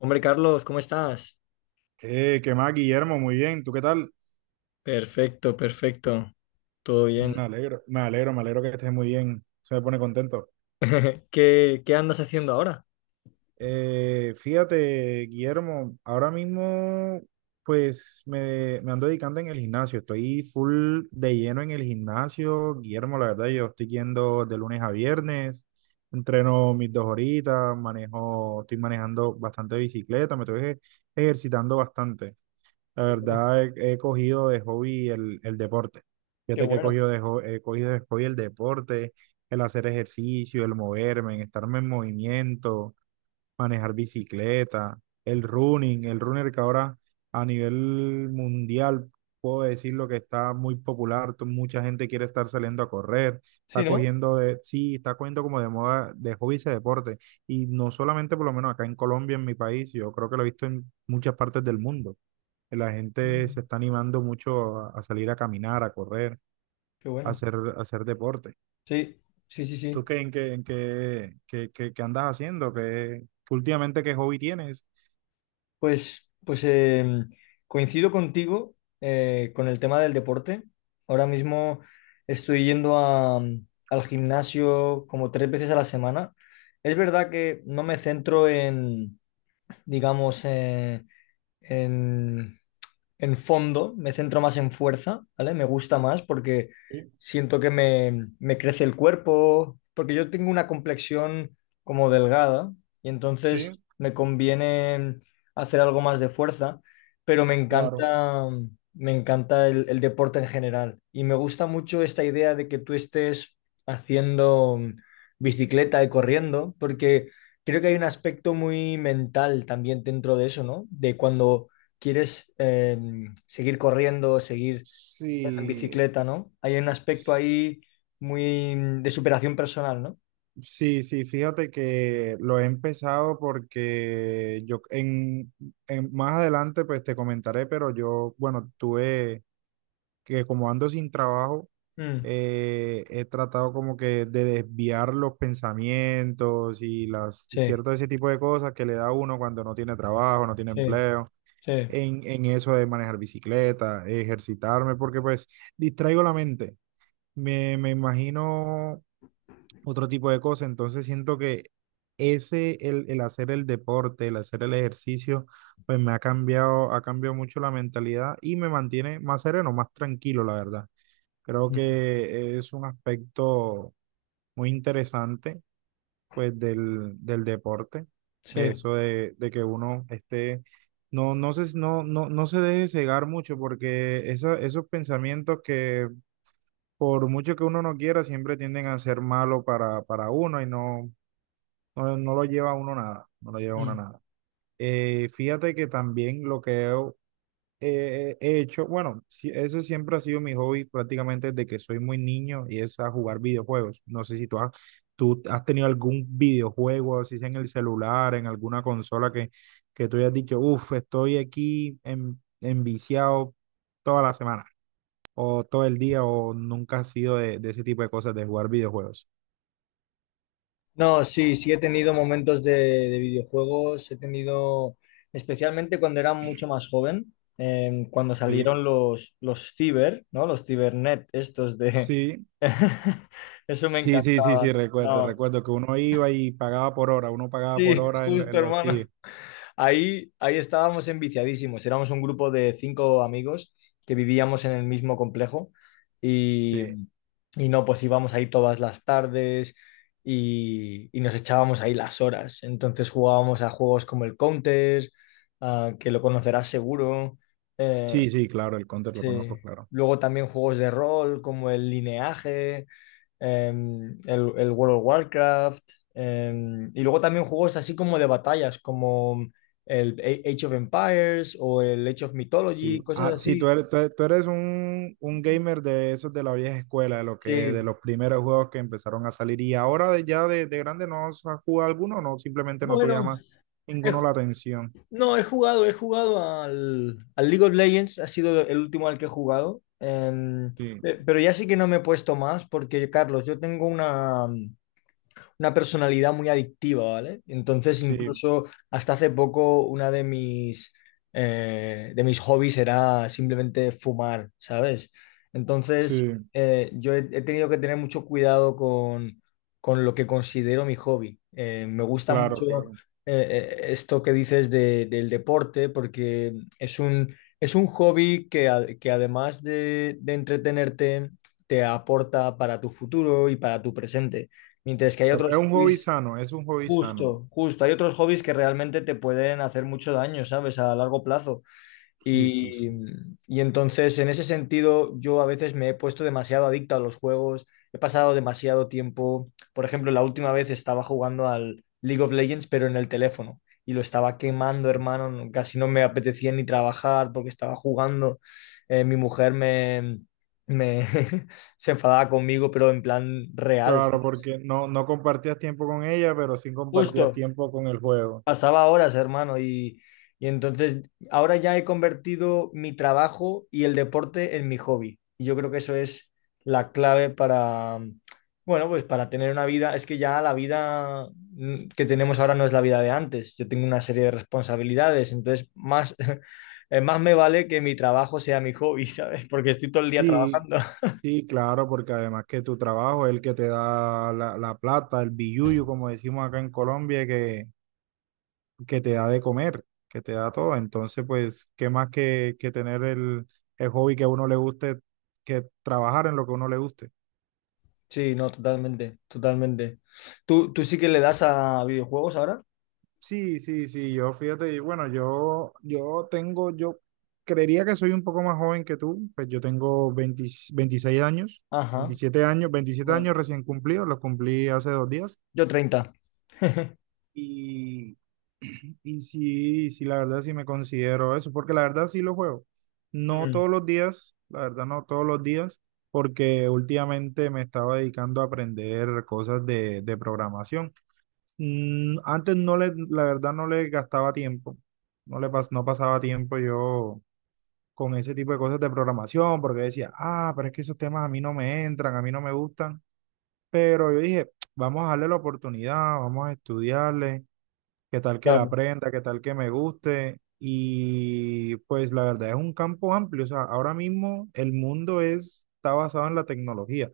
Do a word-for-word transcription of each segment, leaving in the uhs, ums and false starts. Hombre, Carlos, ¿cómo estás? Eh, ¿qué más, Guillermo? Muy bien, ¿tú qué tal? Perfecto, perfecto. Todo bien. Me alegro, me alegro, me alegro que estés muy bien. Se me pone contento. ¿Qué, qué andas haciendo ahora? Eh, fíjate, Guillermo, ahora mismo pues me, me ando dedicando en el gimnasio. Estoy full de lleno en el gimnasio, Guillermo, la verdad. Yo estoy yendo de lunes a viernes, entreno mis dos horitas, manejo, estoy manejando bastante bicicleta, me estoy ej- ejercitando bastante. La Qué bueno, verdad, he, he cogido de hobby el, el deporte. qué Fíjate que he bueno. cogido de, ho- he cogido de hobby el deporte, el hacer ejercicio, el moverme, el estarme en movimiento, manejar bicicleta, el running, el runner, que ahora a nivel mundial puedo decir lo que está muy popular. To- mucha gente quiere estar saliendo a correr, Sí, está ¿no? cogiendo de, sí, está cogiendo como de moda, de hobby ese deporte. Y no solamente por lo menos acá en Colombia, en mi país, yo creo que lo he visto en muchas partes del mundo. La gente Mm, se está animando mucho a, a salir a caminar, a correr, qué a bueno. hacer, a hacer deporte. Sí, sí, sí, ¿Tú sí. qué, en qué, en qué, qué, qué- qué andas haciendo? ¿Qué, qué últimamente qué hobby tienes? Pues, pues em, coincido contigo, eh, con el tema del deporte. Ahora mismo estoy yendo a, mm, al gimnasio como tres veces a la semana. Es verdad que no me centro en, digamos, eh, en en fondo, me centro más en fuerza, ¿vale? Me gusta más porque Sí, siento que me, me crece el cuerpo, porque yo tengo una complexión como delgada y sí, entonces me conviene hacer algo más de fuerza, pero me claro. encanta, me encanta el, el deporte en general y me gusta mucho esta idea de que tú estés haciendo bicicleta y corriendo, porque creo que hay un aspecto muy mental también dentro de eso, ¿no? De cuando quieres, eh, seguir corriendo, seguir en Sí, bicicleta, ¿no? Hay un aspecto ahí muy mm, de superación personal, ¿no? sí, sí, fíjate que lo he empezado porque yo en, en- más adelante pues te comentaré, pero yo, bueno, tuve que, como ando sin trabajo, Mm, eh, he tratado como que de desviar los pensamientos y las y sí, cierto ese tipo de cosas que le da a uno cuando no tiene trabajo, no tiene sí, empleo, sí, en, en eso de manejar bicicleta, ejercitarme, porque pues distraigo la mente, me, me imagino otro tipo de cosas. Entonces siento que ese, el, el hacer el deporte, el hacer el ejercicio, pues me ha cambiado, ha cambiado mucho la mentalidad y me mantiene más sereno, más tranquilo, la verdad. Creo mm, que es un aspecto muy interesante, pues, del, del deporte. sí. Eso de, de que uno esté, no, no se, no, no, no se deje cegar mucho, porque eso- esos pensamientos, que por mucho que uno no quiera, siempre tienden a ser malo para, para uno, y no, no, no lo lleva a uno nada, no lo lleva a uno Mm. nada. Eh, fíjate que también lo que he eh, he hecho, bueno, sí, ese siempre ha sido mi hobby prácticamente desde que soy muy niño, y es a jugar videojuegos. No sé si tú has, tú has tenido algún videojuego, así sea en el celular, en alguna consola, que, que, tú hayas dicho, uff, estoy aquí en, enviciado toda la semana, o todo el día, o nunca has sido de, de ese tipo de cosas, de jugar videojuegos. No, sí, sí he tenido momentos de, de videojuegos, he tenido, especialmente cuando era mucho más joven, eh, cuando Sí, salieron los, los ciber, ¿no? Los cibernet, estos de… sí. Eso me Sí, sí, sí, sí, encantaba. recuerdo, No, recuerdo que uno iba y pagaba por hora, uno pagaba por sí, hora en, lo- justo, en los hermano. C I E. Ahí, ahí estábamos enviciadísimos. Éramos un grupo de cinco amigos que vivíamos en el mismo complejo y, y no, pues íbamos ahí todas las tardes y, y nos echábamos ahí las horas. Entonces jugábamos a juegos como el Counter, ah, que lo conocerás seguro. eh, Sí, sí, claro, el Counter lo Sí. conozco, claro. Luego también juegos de rol como el Lineaje, em, el, el World of Warcraft, em, y luego también juegos así como de batallas, como el A- Age of Empires o el Age of Sí, Mythology, cosas ah, sí, tú así. eres, tú eres, tú eres un, un gamer de esos de la vieja escuela, de lo que, de Sí. los primeros juegos que empezaron a salir, y ahora de- ya de, de grande no has jugado alguno, no, simplemente no te Bueno, llama he ninguno la ju- atención. no, he jugado, he jugado al, al League of Legends, ha sido el último al que he jugado, em, Sí, pe- pero ya sí que no me he puesto más porque, Carlos, yo tengo una… una personalidad muy adictiva, ¿vale? Entonces, sí, incluso hasta hace poco, una de mis, eh, de mis hobbies era simplemente fumar, ¿sabes? Entonces, sí, eh, yo he, he tenido que tener mucho cuidado con, con lo que considero mi hobby. Eh, me gusta mucho, claro, claro, eh, eh, esto que dices de- del deporte, porque es un, es un hobby que, a- que además de, de entretenerte, te aporta para tu futuro y para tu presente. Mientras que hay claro. Es otros un hobby hobbies, sano, es un hobby sano. justo, justo, hay otros hobbies que realmente te pueden hacer mucho daño, ¿sabes? A largo plazo. Sí, sí, Y, sí. y entonces, en ese sentido, yo a veces me he puesto demasiado adicto a los juegos, he pasado demasiado tiempo. Por ejemplo, la última vez estaba jugando al League of Legends, pero en el teléfono. Y lo estaba quemando, hermano. no- Casi no me apetecía ni trabajar porque estaba jugando. Eh, mi mujer me, me se enfadaba conmigo, pero en plan real, Claro, ¿sabes? porque no, no compartías tiempo con ella, pero sí compartías Justo. tiempo con el juego. Pasaba horas, hermano, y, y entonces ahora ya he convertido mi trabajo y el deporte en mi hobby. Y yo creo que eso es la clave para, mm, bueno, pues para tener una vida. Es que ya la vida mm, que tenemos ahora no es la vida de antes. Yo tengo una serie de responsabilidades, entonces más, eh, más me vale que mi trabajo sea mi hobby, ¿sabes? Porque estoy todo el día Sí, trabajando. sí, claro, porque además que tu trabajo es el que te da la, la plata, el billuyo, como decimos acá en Colombia, que, que te da de comer, que te da todo. Entonces, pues, ¿qué más que, que tener el, el hobby que a uno le guste, que trabajar en lo que a uno le guste? Sí, no, totalmente, totalmente. ¿Tú, tú sí que le das a videojuegos ahora? Sí, sí, sí, yo fíjate, y bueno, yo, yo tengo, yo creería que soy un poco más joven que tú, pues yo tengo veinte veintiséis años, Ajá, veintisiete años, veintisiete bueno, años recién cumplidos, los cumplí hace dos días. yo treinta. Y, y sí, sí, la verdad sí me considero eso, porque la verdad sí lo juego. No Mm, todos los días, la verdad no todos los días, porque últimamente me estaba dedicando a aprender cosas de, de programación. Mm, antes no le, la verdad, no le gastaba tiempo, no le pas- no pasaba tiempo yo con ese tipo de cosas de programación, porque decía, ah, pero es que esos temas a mí no me entran, a mí no me gustan. Pero yo dije, vamos a darle la oportunidad, vamos a estudiarle, qué tal que la claro, aprenda, qué tal que me guste. Y pues la verdad es un campo amplio, o sea, ahora mismo el mundo es, está basado en la tecnología.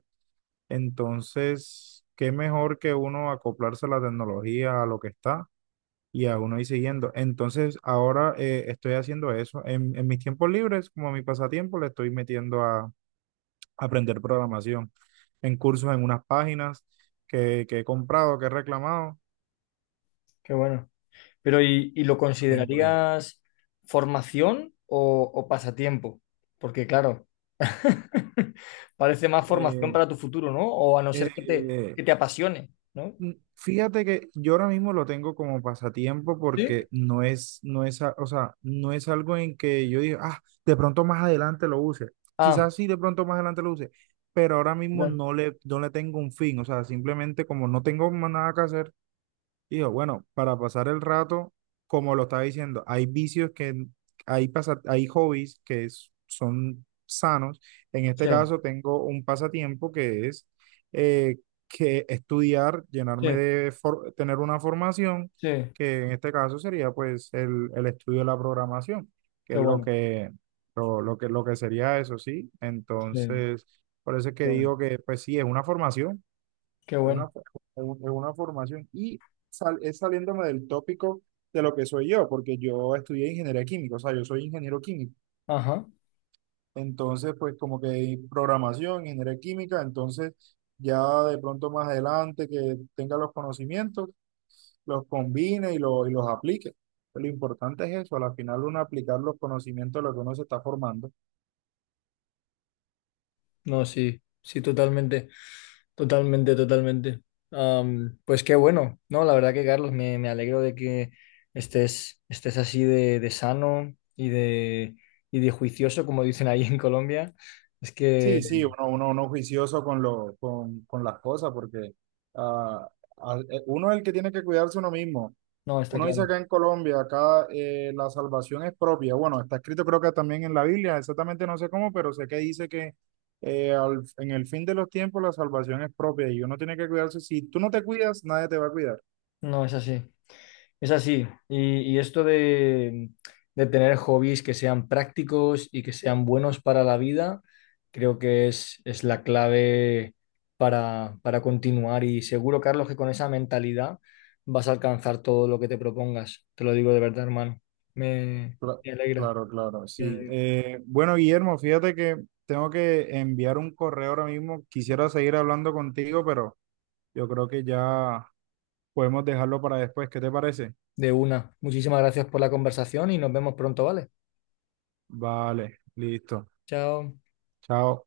Entonces, qué mejor que uno acoplarse a la tecnología, a lo que está, y a uno ir siguiendo. Entonces, ahora eh, estoy haciendo eso. En, en mis tiempos libres, como mi pasatiempo, le estoy metiendo a aprender programación en cursos, en unas páginas que, que he comprado, que he reclamado. qué bueno. Pero ¿y, y lo Tengo ahí. considerarías formación o, o pasatiempo? Porque claro, parece más formación Eh, para tu futuro, ¿no? O a no ser que te, eh, que te apasione, ¿no? Mm, Fíjate que yo ahora mismo lo tengo como pasatiempo, Sí, porque no es, no es, a- o sea, no es algo en que yo diga, ah, de pronto más adelante lo use. ah, Quizás sí, de pronto más adelante lo use, pero ahora mismo ya. no le, no le tengo un fin. O sea, simplemente como no tengo más nada que hacer, digo, bueno, para pasar el rato, como lo estaba diciendo, hay vicios que, hay, pasa- hay hobbies que es- son sanos. En este Sí, caso tengo un pasatiempo que es eh, que estudiar, llenarme sí, de, for- tener una formación, sí, que en este caso sería pues el, el estudio de la programación, que qué es lo bueno, que, lo, lo que, lo que sería eso, ¿sí? sí, Entonces, por eso es que qué bueno, digo que pues sí, es una formación, qué es bueno. una, fo- es un- es una formación, y sal- es saliéndome del tópico de lo que soy yo, porque yo estudié ingeniería química, o sea, yo soy ingeniero químico. Ajá, Entonces, pues como que hay programación, ingeniería química, entonces ya de pronto más adelante que tenga los conocimientos, los combine, y, lo- y los aplique. Lo importante es eso, al final uno aplicar los conocimientos de lo que uno se está formando. no, sí, sí, totalmente. Totalmente, totalmente. Am, pues qué bueno, ¿no? La verdad que Carlos, me, me alegro de que estés, estés así de, de sano y de, y de juicioso, como dicen ahí en Colombia. Es que, Sí, sí, uno, uno, uno juicioso con, lo, con, con las cosas, porque ah, ah, eh, uno es el que tiene que cuidarse uno mismo. no, está Uno dice claro, acá en Colombia, acá eh, la salvación es propia. Bueno, está escrito, creo que también en la Biblia, exactamente no sé cómo, pero sé que dice que eh, al- en el fin de los tiempos la salvación es propia y uno tiene que cuidarse. Si tú no te cuidas, nadie te va a cuidar. no es así. Es así. Y, y esto de, de tener hobbies que sean prácticos y que sean buenos para la vida, creo que es, es la clave para, para continuar. Y seguro, Carlos, que con esa mentalidad vas a alcanzar todo lo que te propongas. Te lo digo de verdad, hermano. Me, Cla- me alegra, Claro, claro, me sí. alegra. Eh, bueno, Guillermo, fíjate que tengo que enviar un correo ahora mismo. Quisiera seguir hablando contigo, pero yo creo que ya podemos dejarlo para después. ¿Qué te parece? De una. Muchísimas gracias por la conversación y nos vemos pronto, ¿vale? Vale, listo. Chao. Chao.